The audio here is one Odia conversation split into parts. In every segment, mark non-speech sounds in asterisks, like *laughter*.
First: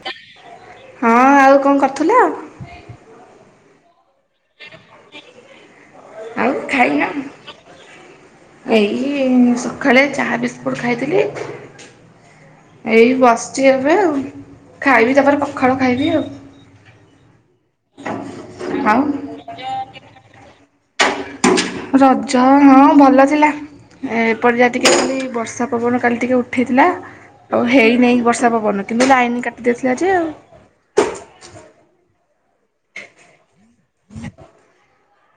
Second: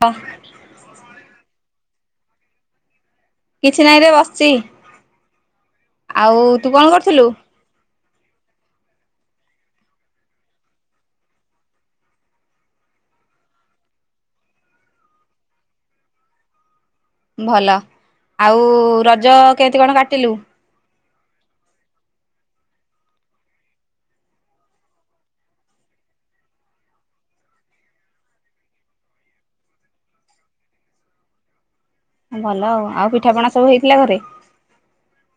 ହ ହଁ ଆଉ କଣ କରୁଥିଲ? କିଛି ନାଇଁରେ ବସିଚି। ଆଉ ତୁ କଣ କରୁଥିଲୁ? ଏଇ ସଖାଳେ ଚାହା ବିସ୍କୁଟ୍ ଖାଇଥିଲି। ଏଇ ବସିଚି ଏବେ ଆଉ। ଖାଇବି ତାପରେ ପଖାଳ ଖାଇବି ଆଉ। ଭଲ। ଆଉ ରଜ କେତି କଣ କାଟିଲୁ? ରଜ, ହଁ ଭଲ ଥିଲା। ଏପଟେ ଯେତିକି ଦେଖିଲି, ବର୍ଷା ପବନ କାଲି ଟିକେ ଉଠେଇଥିଲା। ଆଉ ହେଇନେଇ ବର୍ଷା ପବନ। କିନ୍ତୁ ଲାଇନ କାଟିଦେଇଥିଲା ଯେ ଆଉ। ଭଲ ଆଉ। ଆଉ ପିଠାପଣା ସବୁ ହେଇଥିଲା ଘରେ?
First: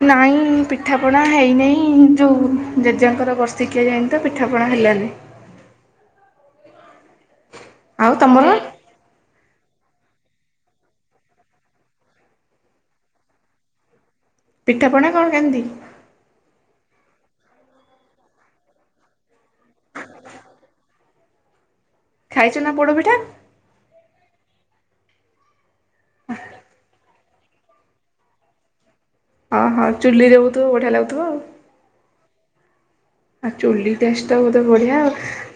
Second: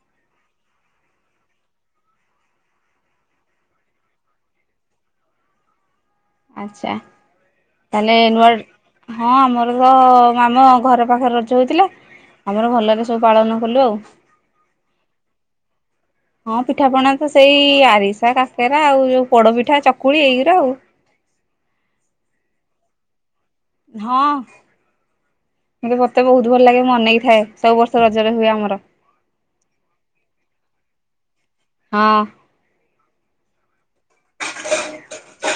ନାଇଁ ପିଠାପଣା ହେଇନେଇ। ଯୋଉ ଜେଜେଙ୍କର ବର୍ଷିକିଆ ଯାଇନି ତ ପିଠାପଣା ହେଲାନି। ଆଚ୍ଛା। ଆଉ ତାହେଲେ ତମର ନୂଆ ହଁ ଆମର ତ ଆମ ଘର ପାଖରେ ରଜ ହଉଥିଲା। ଆମର ଭଲରେ ସବୁ ପାଳନ କଲୁ ଆଉ। ପିଠାପଣା କଣ କେମନ୍ତି? ହଁ ପିଠାପଣା ତ ସେଇ ଆରିସା, କାକେରା, ଆଉ ଯୋଉ ପୋଡପିଠା, ଚକୁଳି ଏଇଗୁରା ଆଉ। ଖାଇଚୁ ନା ପୋଡପିଠା? ହଁ। କିନ୍ତୁ ମତେ ବହୁତ ଭଲ ଲାଗେ, ମୁଁ ଅନେଇ ଥାଏ। ସବୁ ବର୍ଷ ରଜରେ ହୁଏ ଆମର। ଅ ହଁ, ଚୁଲିରେ ହଉଥିବ ବଢିଆ ଲାଗୁଥିବ ଆଉ। ହଁ। ଆଉ ଚୁଲି ଟେଷ୍ଟ ଟା ବୋଧେ ବଢିଆ ଆଉ,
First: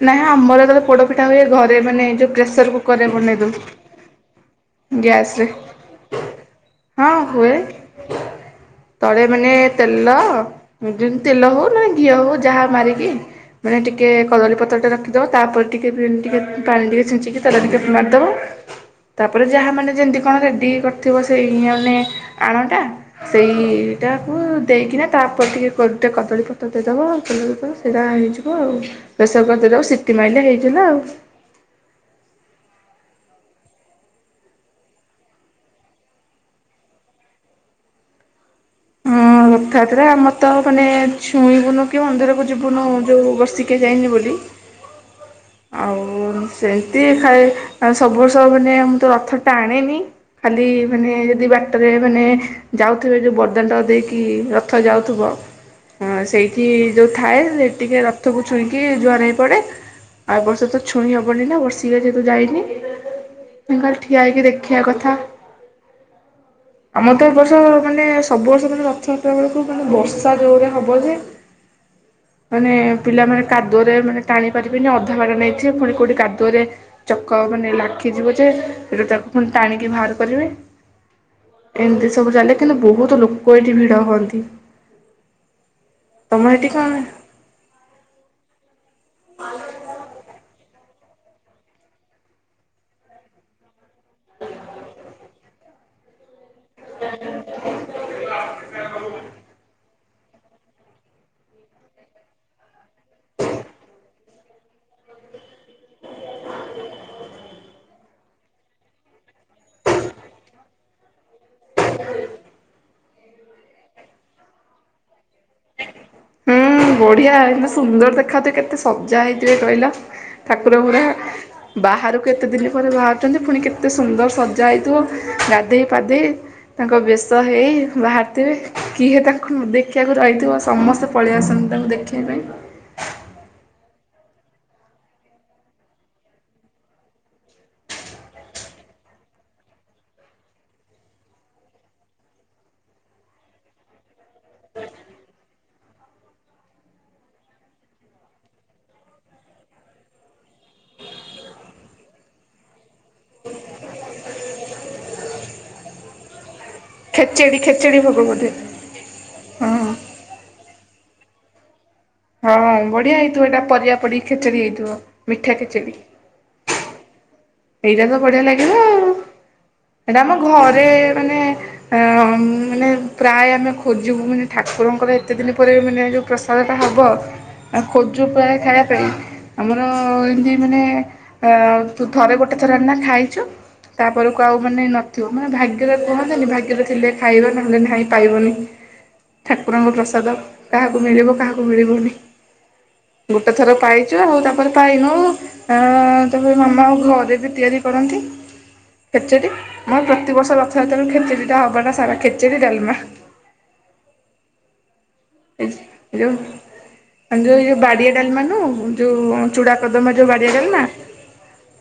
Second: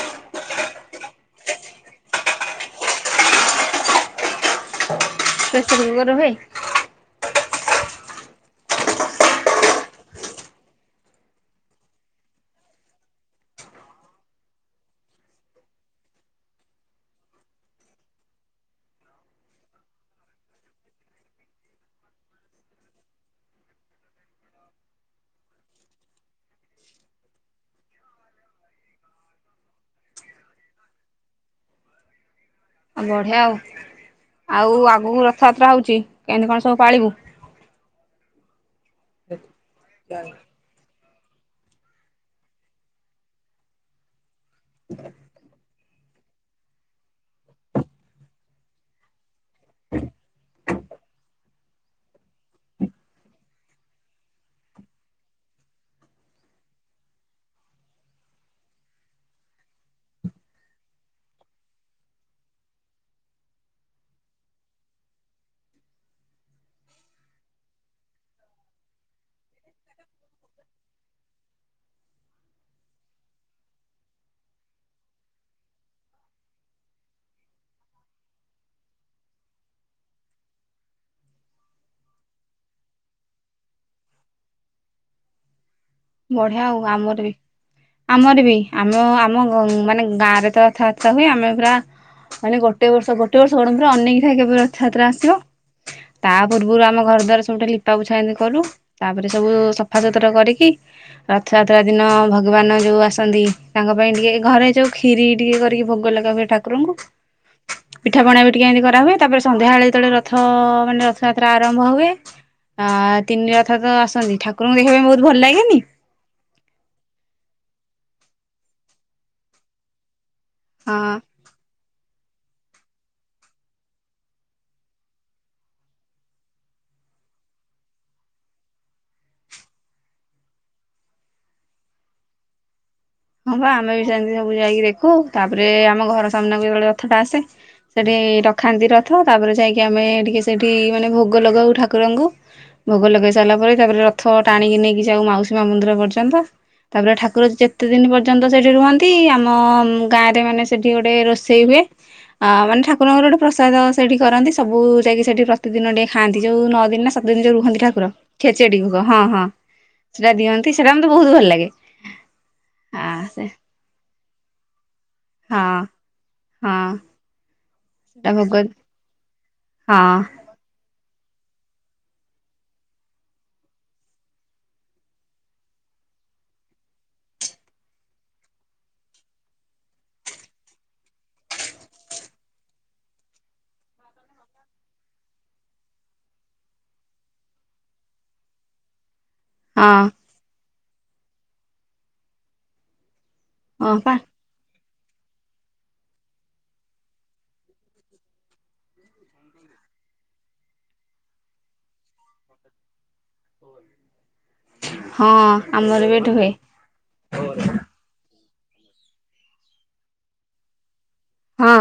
ନାଇ ଆମର ଯେତେବେଳେ ପୋଡ ପିଠା ହୁଏ ଘରେ ମାନେ ଯୋଉ ପ୍ରେସର କୁକରରେ ବନେଇ ଦେଉ। ଗ୍ୟାସରେ, ପ୍ରେସର କୁକର ହୁଏ ହଁ ହୁଏ। ତଳେ ମାନେ ତେଲ ଯେମିତି ତେଲ ହଉ ନା ଘିଅ ହଉ ଯାହା ମାରିକି ମାନେ ଟିକେ କଦଳୀପତ୍ରଟେ ରଖିଦେବ ତା ପରେ ଟିକେ ଟିକେ ପାଣି ଟିକେ ଛିଞ୍ଚିକି ତେଲ ଟିକେ ମାରିଦେବ। ତାପରେ ଯାହା ମାନେ ଯେମିତି କଣ ରେଡ଼ି କରିଥିବ ସେଇ ମାନେ ଆଣଟା ସେଇଟାକୁ ଦେଇକିନା ତାପରେ ଟିକେ ଗୋଟେ କଦଳୀପତ୍ର ଦେଇଦେବ କଦଳୀପତ୍ର ସେଇଟା ହେଇଯିବ ହ ଆଉ ପ୍ରେସର କୁକରେ ଦେଇଦେବ ସିଟି ମାଇଲେ ହେଇଥିଲା ଆଉ ଆଉ ବଢ଼ିଆ ଆଉ ଆଉ ଆଗକୁ ରଥଯାତ୍ରା ହଉଛି, କେମିତି କଣ ସବୁ ପାଳିବୁ? ହଁ *unintelligible* ରଥଯାତ୍ରା ଆମର ତ ମାନେ ଛୁଇଁବୁନୁ କି ମନ୍ଦିରକୁ ଯିବୁନୁ ଯୋଉ ବର୍ଷିକିଆ ଯାଇନି ବୋଲି। ହ *inaudible* ଆଉ ସେମିତି ଖାଏ ସବୁ ବର୍ଷ ମାନେ ମୁ ତ ରଥ ଟାଣେନି ଖାଲି ମାନେ ଯଦି ବାଟରେ ମାନେ ଯାଉଥିବେ ଯୋଉ ବଡଦାଣ୍ଡ ଦେଇକି କି ରଥ ଯାଉଥିବ ହ ସେଇଠି ଯୋଉଁ ଥାଏ ସେ ଟିକେ ରଥକୁ ଛୁଇଁକି ଜୁହାର ହେଇପଡେ। ଆଉ ଏ ବର୍ଷ ତ ଛୁଇଁ ହେବନି ନା ବର୍ଷିକିଆ ଯେହେତୁ ଯାଇନି ନା ଖାଲି ଠିଆ ହେଇକି ଦେଖିବା କଥା ଆଉ। ଆମର ତ ଏ ବର୍ଷ ମାନେ ସବୁ ବର୍ଷ ମାନେ ରଥ ଛୋଟବେଳକୁ କୁଆଡେ ବର୍ଷା ଯୋଉ ଭଳିଆ ହବ ଯେ, ହଁ *inaudible* ମାନେ ପିଲାମାନେେ କାଦୁଅରେ ମାନେ ଟାଣି ପାରିବେନି, ଅଧା ବାଟା ନେଇ କି ଯିବେ ପୁଣି କୋଉଠି କାଦୁଅରେ ଚକ ମାନେ ଲାଖିଯିବ ଯେ ସେଟୁ ତାକୁ ପୁଣି ଟାଣିକି ବାହାର କରିବେ। ଏମିତି ସବୁ ଚଳିଥିଲ କିନ୍ତୁ ବହୁତ ଲୋକ ଏଠି ଭିଡ଼ ହୁଅନ୍ତି ତମର ବଢିଆ ଏଠି ଆଉ କଣ ଆମର ବି ଆମର ବି ଆମ ଆମ ମାନେ ଗାଁରେ ତ ଅଥା ର ହୁଏ ଆମେୁରା ମାନେ ଗୋଟେ ବର୍ଷ ଗୋଟେ ବର୍ଷ ଗ ଅନେକି ଥାଏ କେବେ ରଥଯାତ୍ରା ଆସିବ ତା ପୂର୍ବରୁ ଆମ ଘର ଦ୍ୱାର ସବୁଠେ ଲିପାପୁଛା ଏମିତି କଲୁ ତାପରେ ସବୁ ସଫାସୁତୁରା କରିକି ରଥଯାତ୍ରା ଦିନ ଭଗବାନ ଯୋଉ ଆସନ୍ତି ତାଙ୍କ ପାଇଁ ଟିକେ ଘରେ ଯୋଉ ଖ୍ଷୀରି ଟିକେ କରିକି ଭୋଗ ଲଗାବେ ଠାକୁରଙ୍କୁ ପିଠା ପଣା ବି ଟିକେ ଏମିତି କରାହୁୁଏ ତାପରେ ସନ୍ଧ୍ୟାବେଳେ ତଳେ ରଥ ମାନେ ରଥ ଯାତ୍ରା ଆରମ୍ଭ ହୁଏ ଆ ତିନିଟି ରଥ ତ ଆସନ୍ତି ଠାକୁରଙ୍କୁ ଦେଖିବା ପାଇଁ ବହୁତ ଭଲ ଲାଗେନି ହୁଁ ବଢିଆ ଏ ସୁନ୍ଦର ଦେଖା ତ କେତେ ସ୍ଜା ହେଇଥିବେ କହିଲା ଠାକୁର ହୁଡ଼ା ହଁ ବାହାରୁ କେତେ ଦିନ ପରେ ବାହାରୁଛନ୍ତି ପୁଣି କେତେ ସୁନ୍ଦର ସଜା ହେଇଥିବ ଗାଧୋଇ ପାଧୋଇ ତାଙ୍କ ବେଶ ହେଇ ବାହାରିଥିବେ କିଏ ତାଙ୍କୁ ଦେଖିବାକୁ ରହିଲ ଥିବା ସମସ୍ତେ ପଳେଇଆ ଆସନ୍ତି ତାଙ୍କୁ ଦେଖେଇିବା ପାଇଁ ହଁ ବା ଆମେ ବି ସେମିତି ସବୁ ଯାଇକି ଦେଖୁ ତାପରେ ଆମ ଘର ସାମ୍ନାକୁ ଯେତେବେଳେ ଯଥାଟା ଆସେ ସେଠି ରଖାନ୍ତି ରଥ ତାପରେ ଯାଇକି ଆମେ ଟିକେ ସେଠି ମାନେ ଭୋଗ ଲଗାଉ ଠାକୁରଙ୍କୁ ଭୋଗ ଲଗେଇ ସାରିଲା ପରେ ତାପରେ ରଥ ଟାଣିକି ନେଇକି ଯଉ ମାଉସୀ ମା ମନ୍ଦିର ପର୍ଯ୍ୟନ୍ତ ତାପରେ ଠାକୁର କେତେ ଦିନ ପର୍ଯ୍ୟନ୍ତ ସେଠି ରୁହନ୍ତି ଆମ ଗାଁରେ ମାନେ ସେଠି ଗୋଟେ ରୋଷେଇ ହୁଏ ଅ ମାନେ ଠାକୁରଙ୍କର ଗୋଟେ ପ୍ରସାଦ ସେଠି କରନ୍ତି ସବୁ ଯାଇକି ସେଠି ପ୍ରତିଦିନ ଟିକେ ଖାଆନ୍ତି ଯୋଉ ଦିନ ସାତ ଦିନ ଖେଚେଡି ଯରେଉ ରୁହନ୍ତି ଖେଚେଡି ଠାକୁର ଭୋଗ ବୋଧେ ଖେଚେଟି ଭ ହଁ ହଁ ସେଟା ଦିଅନ୍ତି ସେଇଟା ମମତେ ବହୁତ ଭଲ ଲାଗେ ହଁ ଆ ବଢିଆ ସେ ହେଇଥିବ ଏଇଟା ପରିବା ପଡ ଖେଚେୀ ହେଇଥିବ ମିଠା ହଁ ଖେଚେରିୀ ହଁ ଏଇଟା ତ ସେଟା ବଢିଆ ଭୋଗ ଲାଗିଲ ଆଉ ହଁ ଏଇଟା ଆମ ଘରେ ମାନେ ଅ ମାନେ ପ୍ରାୟ ଆମେ ଖୋଜିବୁ ମାନେ ଠାକୁରଙ୍କର ଏତେ ଦିନ ପରେ ମାନେ ଯେଉଁ ପ୍ରସାଦଟା ହେବ ଆ ଖୋଜୁ ପ୍ର ଖାଇବା ପାଇଁ ଆମର ଏମତି ମାନେ ଆ ଥରେ ଗୋଟେ ଥର ଏନା ଖାଇଚୁ ତାପରକୁ ଆଉ ମାନେ ନଥିବ ମାନେ ଭାଗ୍ୟରେ କୁହନ୍ତିନି ଭାଗ୍ୟରେ ଥିଲେ ଖାଇବେ ନହେଲେ ନାହିଁ ପାଇବନି। ହଁ ଠାକୁରଙ୍କ ପ୍ରସାଦ କାହାକୁ ମିଳିବ କାହାକୁ ମିଳିବନି। ଗୋଟେ ଥର ହଁ ପା ପାଇଛୁ ଆଉ ତାପରେ ପାଇନୋଉ ଆ ତାପରେ ମାମା ହଁ ଦେବି ତିଆରି କରନ୍ତି। ଖେଚେଡ଼ି ମୋ ପ୍ରତିବର୍ଷ ରଥଯାତ୍ରା ତାରୁ ଖେଚେଡ଼ିଟା ହେବ ଟା ସାରା ଖେଚେଡ଼ି ଡାଲମା। ହଁ ଆମର ବି ଏଠି ହୁଏ ହଁ ଯଉ ବାଡିଆ ଡାଲମା ନୁ ଯୋଉ ଚୁଡା କଦମା ଯୋଉ ବାଡିଆ ଡାଲମା। ହଁ।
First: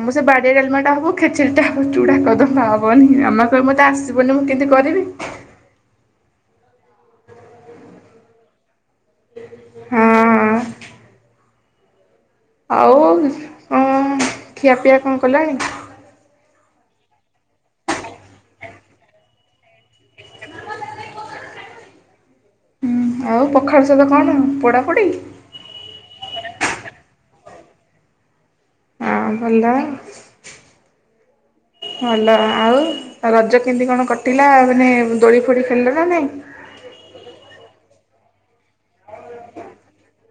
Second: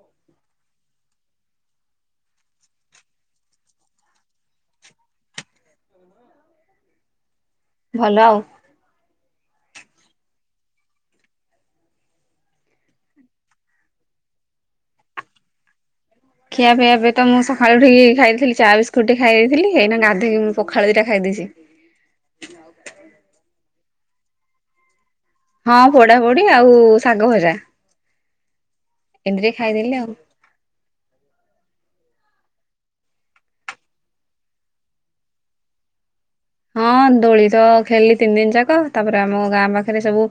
ଆମ ସେ ବାଡିଆ ଡଲମା ଟା ହବ ଖେଚେରିଟା ହବ ଚୁଡା କଦମ୍ବା ହବନି ଆମ କରେ ମତେ ଆସି ଯୀବନରେ ମୁଁ କେମିତି କରିବି। ଭଲ ଆଉ। ହଁ। ଆଉ କଁ ଖିଆପିଆ କଣ କଲାଣି? ଖିଆପିଆ ଏବେ ତ ମୁଁ ସକାଳୁ ଉଠିକି ଖାଇଥିଲି ଚାହା ବିସ୍କୁଟ ଟେ ଖାଇଦେଇଥିଲି ଏଇନା ଗାଧୋଇକି ପଖାଳ ଦିଟା ଖାଇ ଦେଇଛି। ହୁଁ ଆଉ ପଖାଳ ସହିତ କଣ ପୋଡ଼ାପୋଡ଼ି ହଁ ପୋଡାପୋଡି ଆଉ ଶାଗ ଭଜା। ହଁ ଏନ୍ତି ଟିକେ ଭଲ ଖାଇଦେଲେ ଆଉ। ଭଲ ଆଉ ଆ ରଜ କେମିତି କଣ କଟିଲା ମାନେ ଦୋଳି ଫୋଳି ଖେଳିଲ ନା ନାଇଁ ହଁ ଦୋଳି ତ ଖେଲିି ତିନି ଦିନ ଯାକ ତାପରେ ଆମ ଗାଁ ପାଖେରେ ସବୁ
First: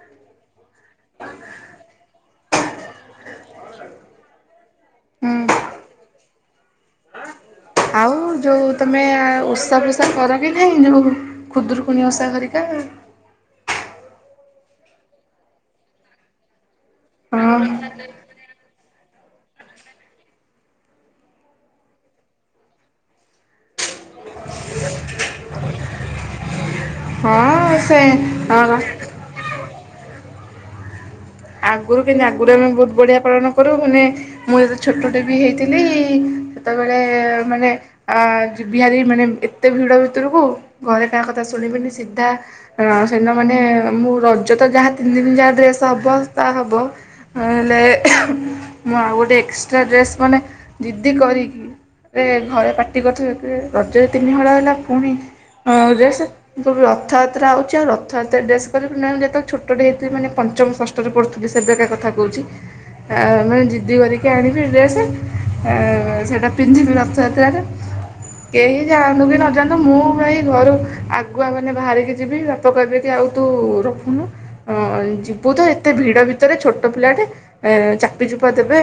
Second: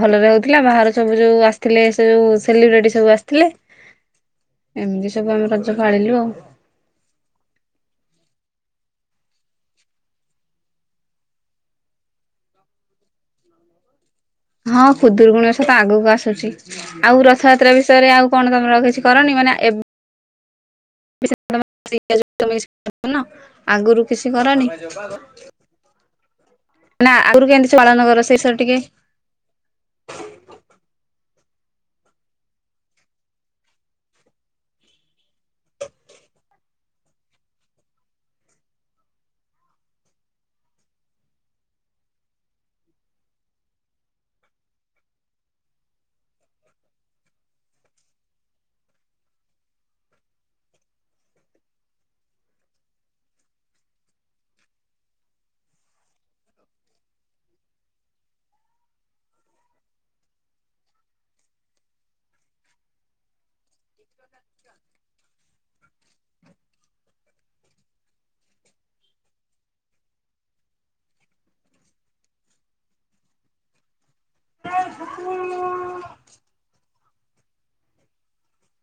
ଭଲରେ ହଉଥିଲା ବାହାର ସବୁ ଯୋଉ ଆସିଥିଲେ ସେ ଯୋଉ ସେଲିବ୍ରେଟି ସବୁ ଆସିଥିଲେ ଏମିତି ସବୁ ହୁଁ ଆମେ ରଜ ପାଳିଲୁ ଆଉ। ଆଉ ଯୋଉ ତମେ ଓସା ଫୋଷା କର କି ନାଇଁ ଯୋଉ ଖୁଦୁରୁକୁଣି ଓସା ଘରିକା ହଁ ଖୁଦୁୁରୁକୁଣି ଓଷା ତ ଆଗକୁ ଆସୁଚି ଆଉ ହଁ ରଥଯାତ୍ରା ବିଷୟରେ ଆଉ କଣ ତମର କିଛି କରନି ମାନେ ଏବ *unintelligible* ଆଗରୁ କିଛି କରନି। ନା ଆଗୁରୁ କେମିତି ହଁ ସବୁ ପାଳନ କର ସେଇ ସରେ ସେ ଟିକେ ଆଗରୁ କେମତି ଆଗରୁ ଆମେ ବହୁତ ବଢ଼ିଆ ପାଳନ କରୁ ମାନେ ମୁଁ ଯେତେବେଳେ ଛୋଟଟେ ବି ହେଇଥିଲି ସେତେବେଳେ ମାନେ ଆ ଯିବିହାରି ମାନେ ଏତେ ଭିଡ଼ ଭିତରକୁ ଘରେ କାହା କଥା ଶୁଣିବିନି ସିଧା ହ ସେଦିନ ମାନେ ମୁଁ ରଜ ତ ଯାହା ତିନି ଦିନ ଯାହା ଡ୍ରେସ୍ ହବ ତା ହବ ଆ ହେଲେ ମୁଁ ଆଉ ଗୋଟେ ଏକ୍ସଟ୍ରା ଡ୍ରେସ୍ ମାନେ ଜିଦି କରିକି ରେ ଘରେ ପାଟି କରୁଥିବେ ରଜରେ ତିନିହଳ ହେଲା ପୁଣି ଅ ଡ୍ରେସ। ମୁଁ ରଥଯାତ୍ରା ହଉଚି ଆଉ ରଥଯାତ୍ରା ଡ୍ରେସ କରିବୁନି ଆମେ ଯେତେବେଳେ ଛୋଟଟେ ହେଇଥିଲୁ ମାନେ ପଞ୍ଚମ ରେ ପଢୁଥିଲି ସେବେକା କଥା କହୁଚି। ଆ ମାନେ ଜିଦି କରିକି ଆଣିବି ଡ୍ରେସ ଏ ସେଇଟା ପିନ୍ଧିବି ରଥ ଯାତ୍ରାରେ କେହି ଯାଆନ୍ତୁ କି ନଯାଆନ୍ତୁ ମୁଁ ଭାଇ ଘରୁ ଆଗୁଆ ମାନେ ବାହାରିକି ଯିବି। ପକାଇବେକି ଆଉ ତୁ ରଖୁନୁ ଯିବୁ ତ ଏ ଏତେ ଭିଡ ଭିତରେ ଛୋଟ ପିଲାଟେ ଏଁ ଚାପିଚୁପା ଦେବେ।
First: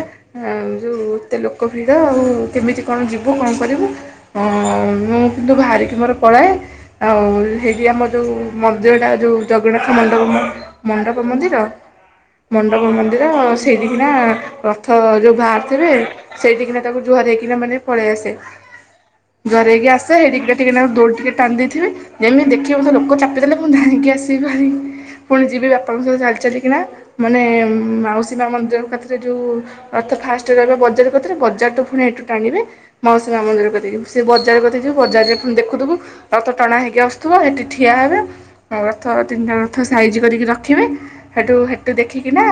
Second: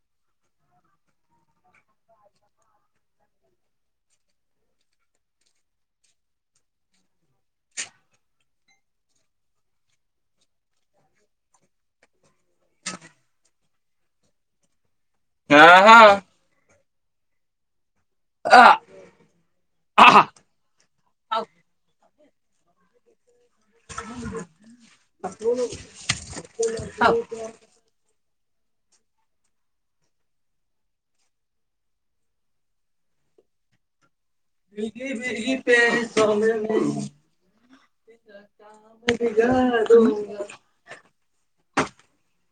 ଆଯୋଉ ଏତେ ଲୋକଭିଡ଼ ଆଉ କେମିତି କ ଣ ଯିବୁ କଣ କରିବୁ। ହଁ ମୁଁ କିନ୍ତୁ ବାହାରିକି ମୋର ପଳାଏ। ଆଉ ହେଇଠି ଆମ ଯଉ ମନ୍ଦିରଟା ଯଉ ଜଗନ୍ନାଥ ମଣ୍ଡପ ମଣ୍ଡପ ମନ୍ଦିର? ମଣ୍ଡପ ମନ୍ଦିର ସେଇଠୀ କିଣା ରଥ ଯୋଉ ବାହାରୁଥିବେ ସେଇଠିକିନା ତାକୁ ଜୁହାର ହେଇକିନା ମାନେ ପଳେଇ ଆସେ। ଆ ଆ ଜୁହାର ହେଇକି ଆସେ ହେଇଠିକି ଟିକେନାକୁ ଦଡ଼ଡି ଟିକେ ଟାଣି ଦେଇଥିବି। ଯେମିତି ଦେଖିବି ମୋତେ ଚାପି ଦେଲେ ଧାାଇଁକି ଆସିଭି ଭାରି ପୁଣି ଯିବି ବାପାଙ୍କ ସହିତ ଚାଲି ଚାଲି। କିନା ମାନେ ମାଉସୀ ମା ମନ୍ଦିର କତିରେ ଯଉ ରଥ ଫାଷ୍ଟରେ ରହିବ ବଜାର କତିରେ ବଜାରଠୁ ପୁଣି ଏଠୁ ଟାଣିବେ। ମାଉସୀମା ମନ୍ଦିର କତିକିଯିବୁ ସେ ବଜାର କତିକି ଯିବୁ ବଜାରରେଫୁଣି ଟିକେ ଦେଖୁଥିବ ରଥ ଟଣା ହେଇକି ଆସୁଥିବ ହେଠି ଠିଆ ହେବେ ରଥ ତିନିଟା ରଥ ସାଇଜ କରିକି ରଖିବେ। ହେଠୁ ହେଠୁ ଦେଖିକିନା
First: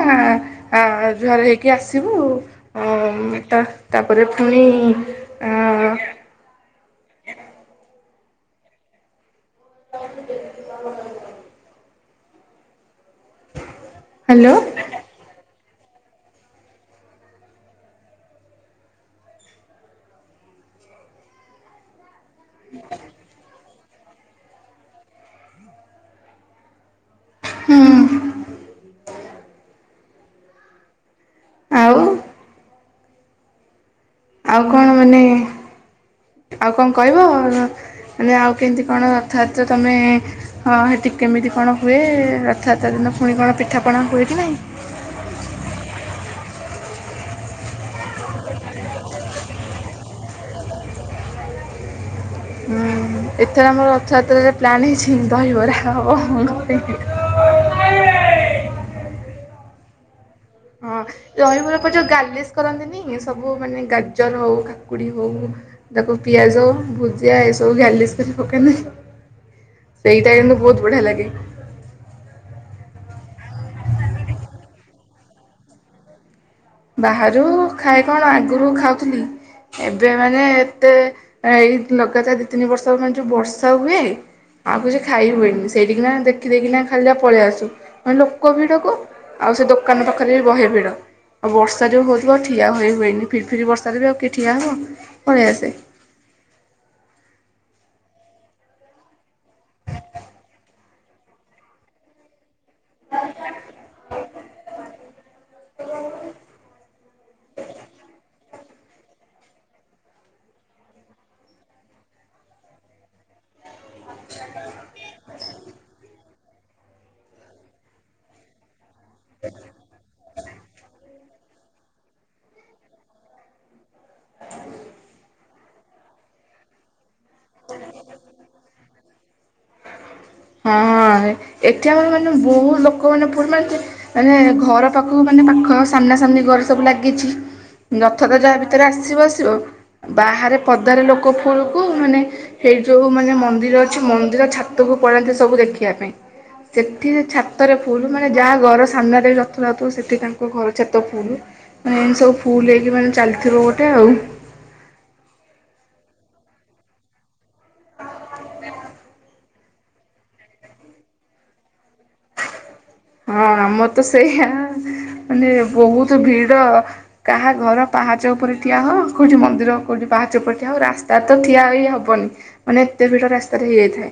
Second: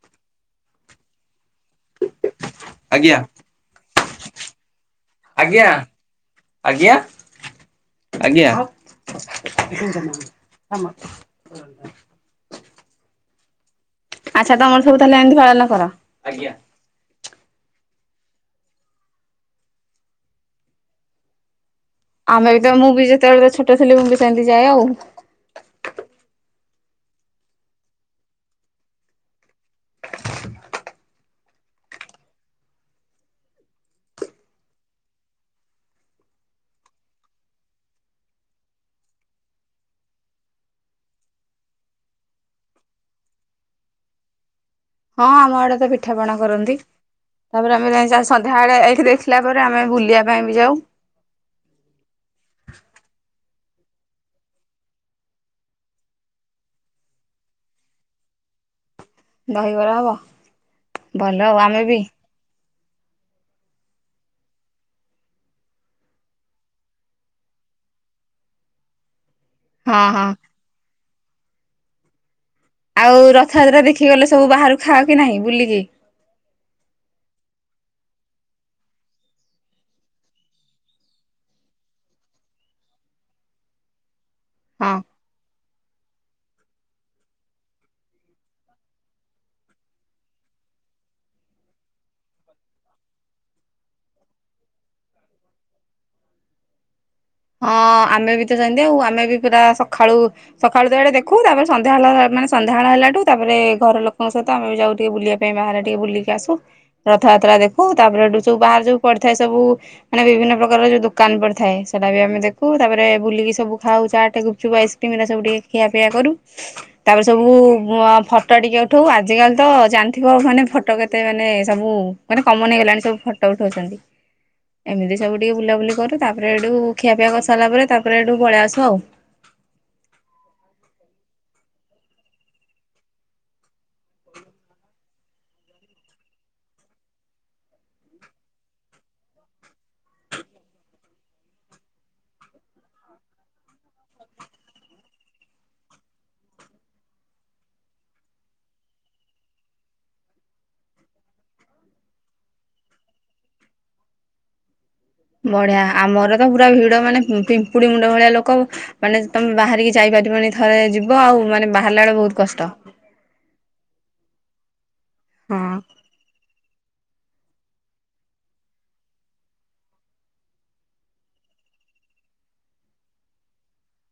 ଜୁହାର ହେଇକି ଆସିବୁ ଅଁ ଆଜ୍ଞା। ତାପରେ ପୁଣି ଆ ଆଜ୍ଞା ଆଜ୍ଞା ଆଜ୍ଞା। ଏ ଆମ *inaudible* ହ୍ୟାଲୋ ଆଚ୍ଛା ତମର ସବୁ ତାହଲେ ଏମିତି ପାଳନ କର। ଆମେ ବି ତ ମୁଁ ବି ଯେତେବେଳେ ଛୋଟ ଥିଲ ମୁଁ ବି ସେମିତି ଯାଏ ଆଉ। ହୁଁ। ଆଉ। ଆଉ କଣ ମାନେ ଆଉ କଣ କହିବ? ମାନେ ଆଉ କେମିତି କଣ ଅର୍ଥାତ୍ ତମେ ହଁ ହେଠି କେମିତି କଣ ହୁଏ ରଥଯାତ୍ରା ଦିନ ପୁଣି କଣ ପିଠାପଣା ହୁଏ କି ନାହିଁ। ହଁ ଆମ ଆଡେ ତ ପିଠାପଣା କରନ୍ତି। ତାପରେ ଆମେ ଯ ସନ୍ଧ୍ୟାବେଳେଏଠି ଦେଖିଲା ପରେ ଆମେ ବୁଲିବା ପାଇଁ ବି ଯାଉ। ହୁଁ ଏଥର ଆମର ରଥଯାତ୍ରାରେ ପ୍ଲାନ୍ ହେଇଛି ଦହିବରାହବ। ଦହିବରା ହବ। ହଁ ଭଲ ଆଉ ରହିବ ଆମେ ପ ବି ଯଉ ଗାର୍ଲିସ୍ କରନ୍ତିନି ସବୁ ମାନେ ଗାଜର ହଉ କାକୁଡି ହଉ। ତାକୁ ପିଆଜ ଭୁଜିଆ ଏସବୁ ଗାଲିସ୍ କରି ପକା ନାହି। ହଁ ହଁ ସେଇଟା କିନ୍ତୁ ବହୁତ ବଢିଆ ଲାଗେ। ଆଉ ରଥଯାତ୍ରା ଦେଖି ଗଲେ ସବୁ ବାହାରୁ ଖାଅ କି ନାହିଁ ବୁଲିକି। ବାହାରୁ ଖାଏ କଣ ଆଗରୁ ଖାଉଥିଲି ଏବେ ମାନେ ଏତେ ଏଇ ଲଗାତାର ଦି ତିନି ବର୍ଷ ମେ ଯୋଉ ବର୍ଷା ହୁଏ ଆଉ ହଁ କିଛି ଖାଇ ହୁଏନି ସେଇଠିକି ନା ଦେ ରଖିଦକିନାାଇଁ ଖାଲି ପଳେଇ ଆସୁ ମେ ଲୋକ ଭିଡ଼ କୁ ଆଉ ସେ ଦୋକାନ ପାଖରେ ବି ବହେ ଭିଡ଼ ଆଉ ବର୍ଷା ଯେଉଁ ହେଉଥିବ ଠିଆ ହୋଇ ହୁଏନି ଫିରି ଫିରି ବର୍ଷାାରେ ବି ଆଉ କିଏ ଠିଆ ହେବ ପଳେଇ ଆସେ ହଁ ଆମେ ବି ତ ଯତି ଆଉ ଆମେ ବି ପୁରା ସକାଳୁ ସକାଳୁ ତ ଏଡେ ଦେଖୁ ତାପରେ ସନ୍ଧ୍ୟାବେ ମାନେ ସନ୍ଧାଳ ହେଲାଠୁ ତାପରେ ଘର ଲୋକଙ୍କ ସହିତ ଆମେ ଯାଉ ଟିକେ ବୁଲିବା ପାଇଁ ବାହାରେ ଟିକେ ବୁଲିକି ଆସୁ ରଥଯାତ୍ରା ଦେଖୁ ତାପରେ ଏଠୁ ସବୁ ବାହାର ଯୋଉ ପଡିଥାଏ ସବୁ ମାନେ ବିଭିନ୍ନ ପ୍ରକାର ଯୋଉ ଦୋକାନ ପ ଥାଏ ସେଟା ବି ଆେ ଦେଖୁ ତାପରେ ବୁଲିକି ସବୁ ଖାଉ ଚାଟେ ଗୁପଚୁ ଆଇସ୍କ୍ରିମା ସବୁ ଟିକେ ଖିଆିଆ କରୁ ତାପରେ ସବୁ ଫଟୋ ଟିକେ ଉଠାଉ ଆଜିକାଲି ତ ଜାଣି ଥିବ ମାନେ ଫଟୋ କେତେ ମାନେ ସବୁ ମାନେ କମନ ହେଇଗଲାଣି ସବୁ ଫଟୋ ଉଠଉଛନ୍ତି ଏମିତି ସବୁ ଟିକେ ବୁଲାବୁଲି କରୁ ତାପରେ ଏଇଠୁ ଖିଆପିଆ କରିସାରିଲା ପରେ ତାପରେ ଏଇଠୁ ପଳେଇ ଆସୁ ଆଉ ହଁ ଏଠି ଆମର ମାନେ ବହୁତ ଲୋକ ମାନେ ପମା ମାନେ ଘର ପାଖକୁ ମାନେ ପାଖ ସାମ୍ନା ସାମ୍ନି ଘର ସବୁ ଲାଗିଛି ନଥ ତ ଯାହା ଭିତରେ ଆସିବ ଆସିବ ବାହାରେ ପଦାରେ ଲୋକ ଫୁଲକୁ ମାନେ ସେଇ ଯୋଉ ମାନେ ମନ୍ଦିର ଅଛି ମନ୍ଦିର ଛାତକୁ ପଳାାନ୍ତି ସବୁ ଦେଖିବା ପାଇଁ ସେଠି ଛାତରେ ଫୁଲୁ ମାନେ ଯାହା ଘର ସାମ୍ନାରେ ବି ଯଥୁଥୁ ସେଠି ତାଙ୍କ ଘର ଛାତ ଫୁଲୁ ମାନେ ଏମତି ସବୁ ଫୁଲ ହେଇକି ମାନେ ଚାଲିଥିବ ଗୋଟେ ଆଉ ବଢିଆ ଆମର ତ ପୁରା ଭିଡ ମାନେ ପିମ୍ପୁଡି ମୁଣ୍ଡ ଭଳିଆ ଲୋକ ମାନେ ତମେ ବାହାରିକି ଯାଇପାରିବନି ଥରେ ଯିବ ଆଉ ମାନେ ବାହାରିଲା ବେଳଳେ ବହୁତ କଷ୍ଟ ହଁ ଆମର ତ ସେଇଆ ମାନେ ହଁ ବହୁତ ଭିଡ କାହା ଘର ପାହାଚ ଉପରେ ଠିଆ ହେଉ କେଉଁଠି ମନ୍ଦିର କେଉଁଠି ପାହାଚ ଉପରେ ଠିଆ ହଉ ରାସ୍ତା ତ ଠିଆ ହେ ହେବନି ମାନେ ଏତେ ଭିଡ ରାସ୍ତାରେ ହେଇଯାଇଥାଏ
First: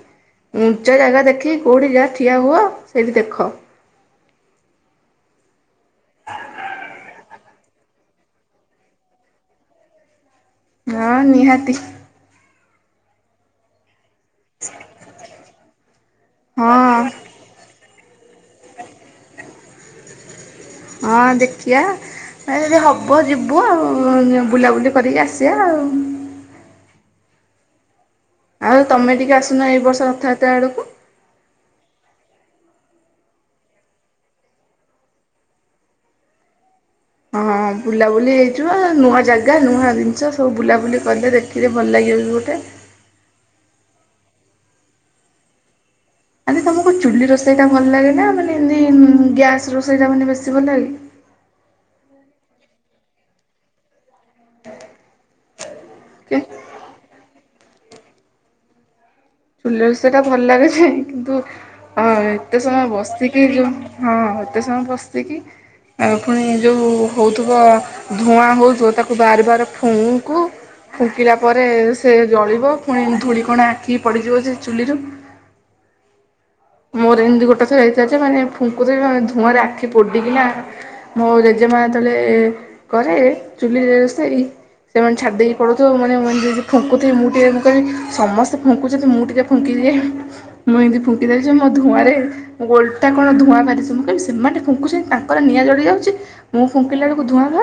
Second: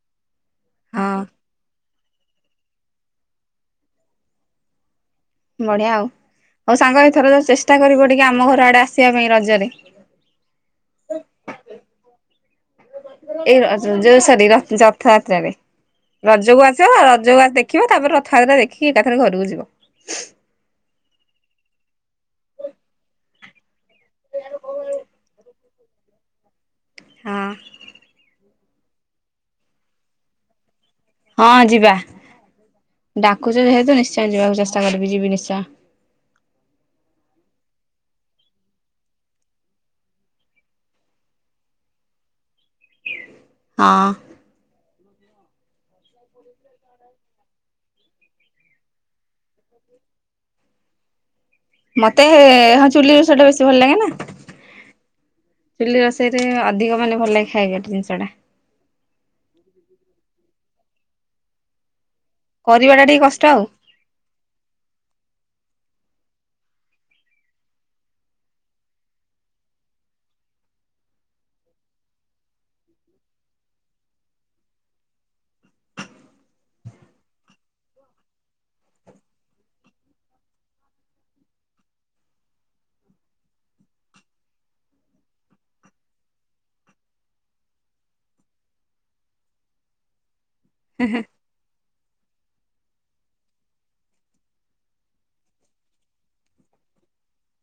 ଉଞ୍ଚା ହଁ ଜାଗା ଦେଖିକି କଉଠି ଯାଆ ଠିଆ ହୁଅ ସେଇଠି ଦେଖ। ବଢିଆ ଆଉ ହଉ ସାଙ୍ଗ ଏଥର ଚେଷ୍ଟା କରିବ ଟିକେ ଆମ ଘର ଆଡେ ଆସିବା ପାଇଁ ରଜରେ। ହଁ ନିହାତି। ଏଇ ର ଯୋ-ଯୋଉ ସରି ର-ରଥଯାତ୍ରାରେ ରଜକୁ ହଁ ଆସ ରଜକୁ ଆସ ଦେ ଦେଖିବ ତାପରେ ରଥଯାତ୍ରା ଦେଖିକି ଏକାଥରେ ଘରକୁ ଯିବ। ହଁ ଦେଖିଆ ଏ ଯଦି ହବ ଯିବୁ ଆଉ। ଉ ବୁଲାବୁଲି କରିକି ଆସିଆ ଆଉ। ହଁ। ଆଉ ତମେ ଟିକେ ଆସୁନ ଏଇ ବର୍ଷ ରଥଯାତ୍ରା ଆଡକୁ। ହଁ ଯିବା ଡାକୁଛ ଯେହେତୁ ନିଶ୍ଚୟ ଯିବାକୁ ଚେଷ୍ଟା କରିବି ଯିବି ନିଶ୍ଚୟ। ହଁ ବୁଲାବୁଲି ହେଇଯିବ ନୂଆ ଜାଗା ନୂଆ ଜିନିଷ ସବୁ ବୁଲାବୁଲି କଲେ ଦେ ଇରେ ଭଲ ଲାଗିବ ବି ଗୋଟେ। ହଁ। ଆରେ ତମକୁ ଚୁଲି ରୋଷେଇ ଟା ଭଲ ଲାଗେ ନା ମାନେ ଏମିତି ଉଁ ଗ୍ୟାସ ରୋଷେଇଟା ମାନେ ବେଶୀ ଭଲ ଲାଗେ? ମତେ ହଁ ଚୁଲି ରୋଷେଇ ଟା ବେଶୀ ଭଲ ଲାଗେ ନା ଚୁଲି କେ ରୋଷେଇରେ ଅ ଅଧିକ ମାନେ ଭଲ ଲାଗେ ଖାଇବା ଟା ଜିନିଷ ଟା। ଚୁଲି ରୋଷେଇ ଟା ଭଲ ଲାଗୁଛି କିନ୍ତୁ ଅ ଏ ଏତେ ସମୟ କରିବାଟା ଟିକେ କଷ୍ଟ ବସିକି ଆଉ। ଯୋଉ। ହଁ ଏତେ ସମୟ ବସିକି ଆଉ ପୁଣି ଯଉ ହଉଥିବ। ଧୂଆଁ ହଉଥିବ ତାକୁ ବାର ବାର ଫୁଙ୍କୁ। ଫୁଙ୍କିଲା ପରେ ସେ ଜଳିବ ପୁଣି ଧୂଳିକଣା ଆଖିକି ପଡିଯିବ ଯେ ଚୁଲିରୁ। ମୋର ଏମିତି ଗୋଟେ ଥର ହେଇଥିଲା ଯେ ମାନେ ଫୁଙ୍କୁ *unintelligible* ଧୂଆଁରେ ଆଖି ପୋଡିକିନା। ମୋ ଜେଜେମା ଯେତେବେଳେ କରେ ଚୁଲିରେ ରୋଷେଇ। ସେମାନେ ଛାଡି ଦେଇକି ପଳଉଥିବ ଏ ମାନେ ମାନେ ଯଦି ଫୁଙ୍କୁୁଥିବେ ମୁଁ ଟିକେ ମୁଁ କହିବି ସମସ୍ତେ ଫୁଙ୍କୁଛନ୍ତି ମୁଁ ଟିକେ। ଫୁଙ୍କିଦିଏ ମୁଁ ଏମିତି ଫୁ ଯେ ମୋ ଧୂଆଁରେ ମୋ ଓଲଟା କଣ ଧୂଆଁ ବାହାରୁଛି ମୁଁ କହିଲି ସେମାନେ ଫୁଙ୍କୁଛନ୍ତି ତାଙ୍କର ନିଆଁ ଜଳିଯାଉଛି। ମୁଁ ଫୁଙ୍କିଲା ବେଳକୁ ଧୁଆଁ ବା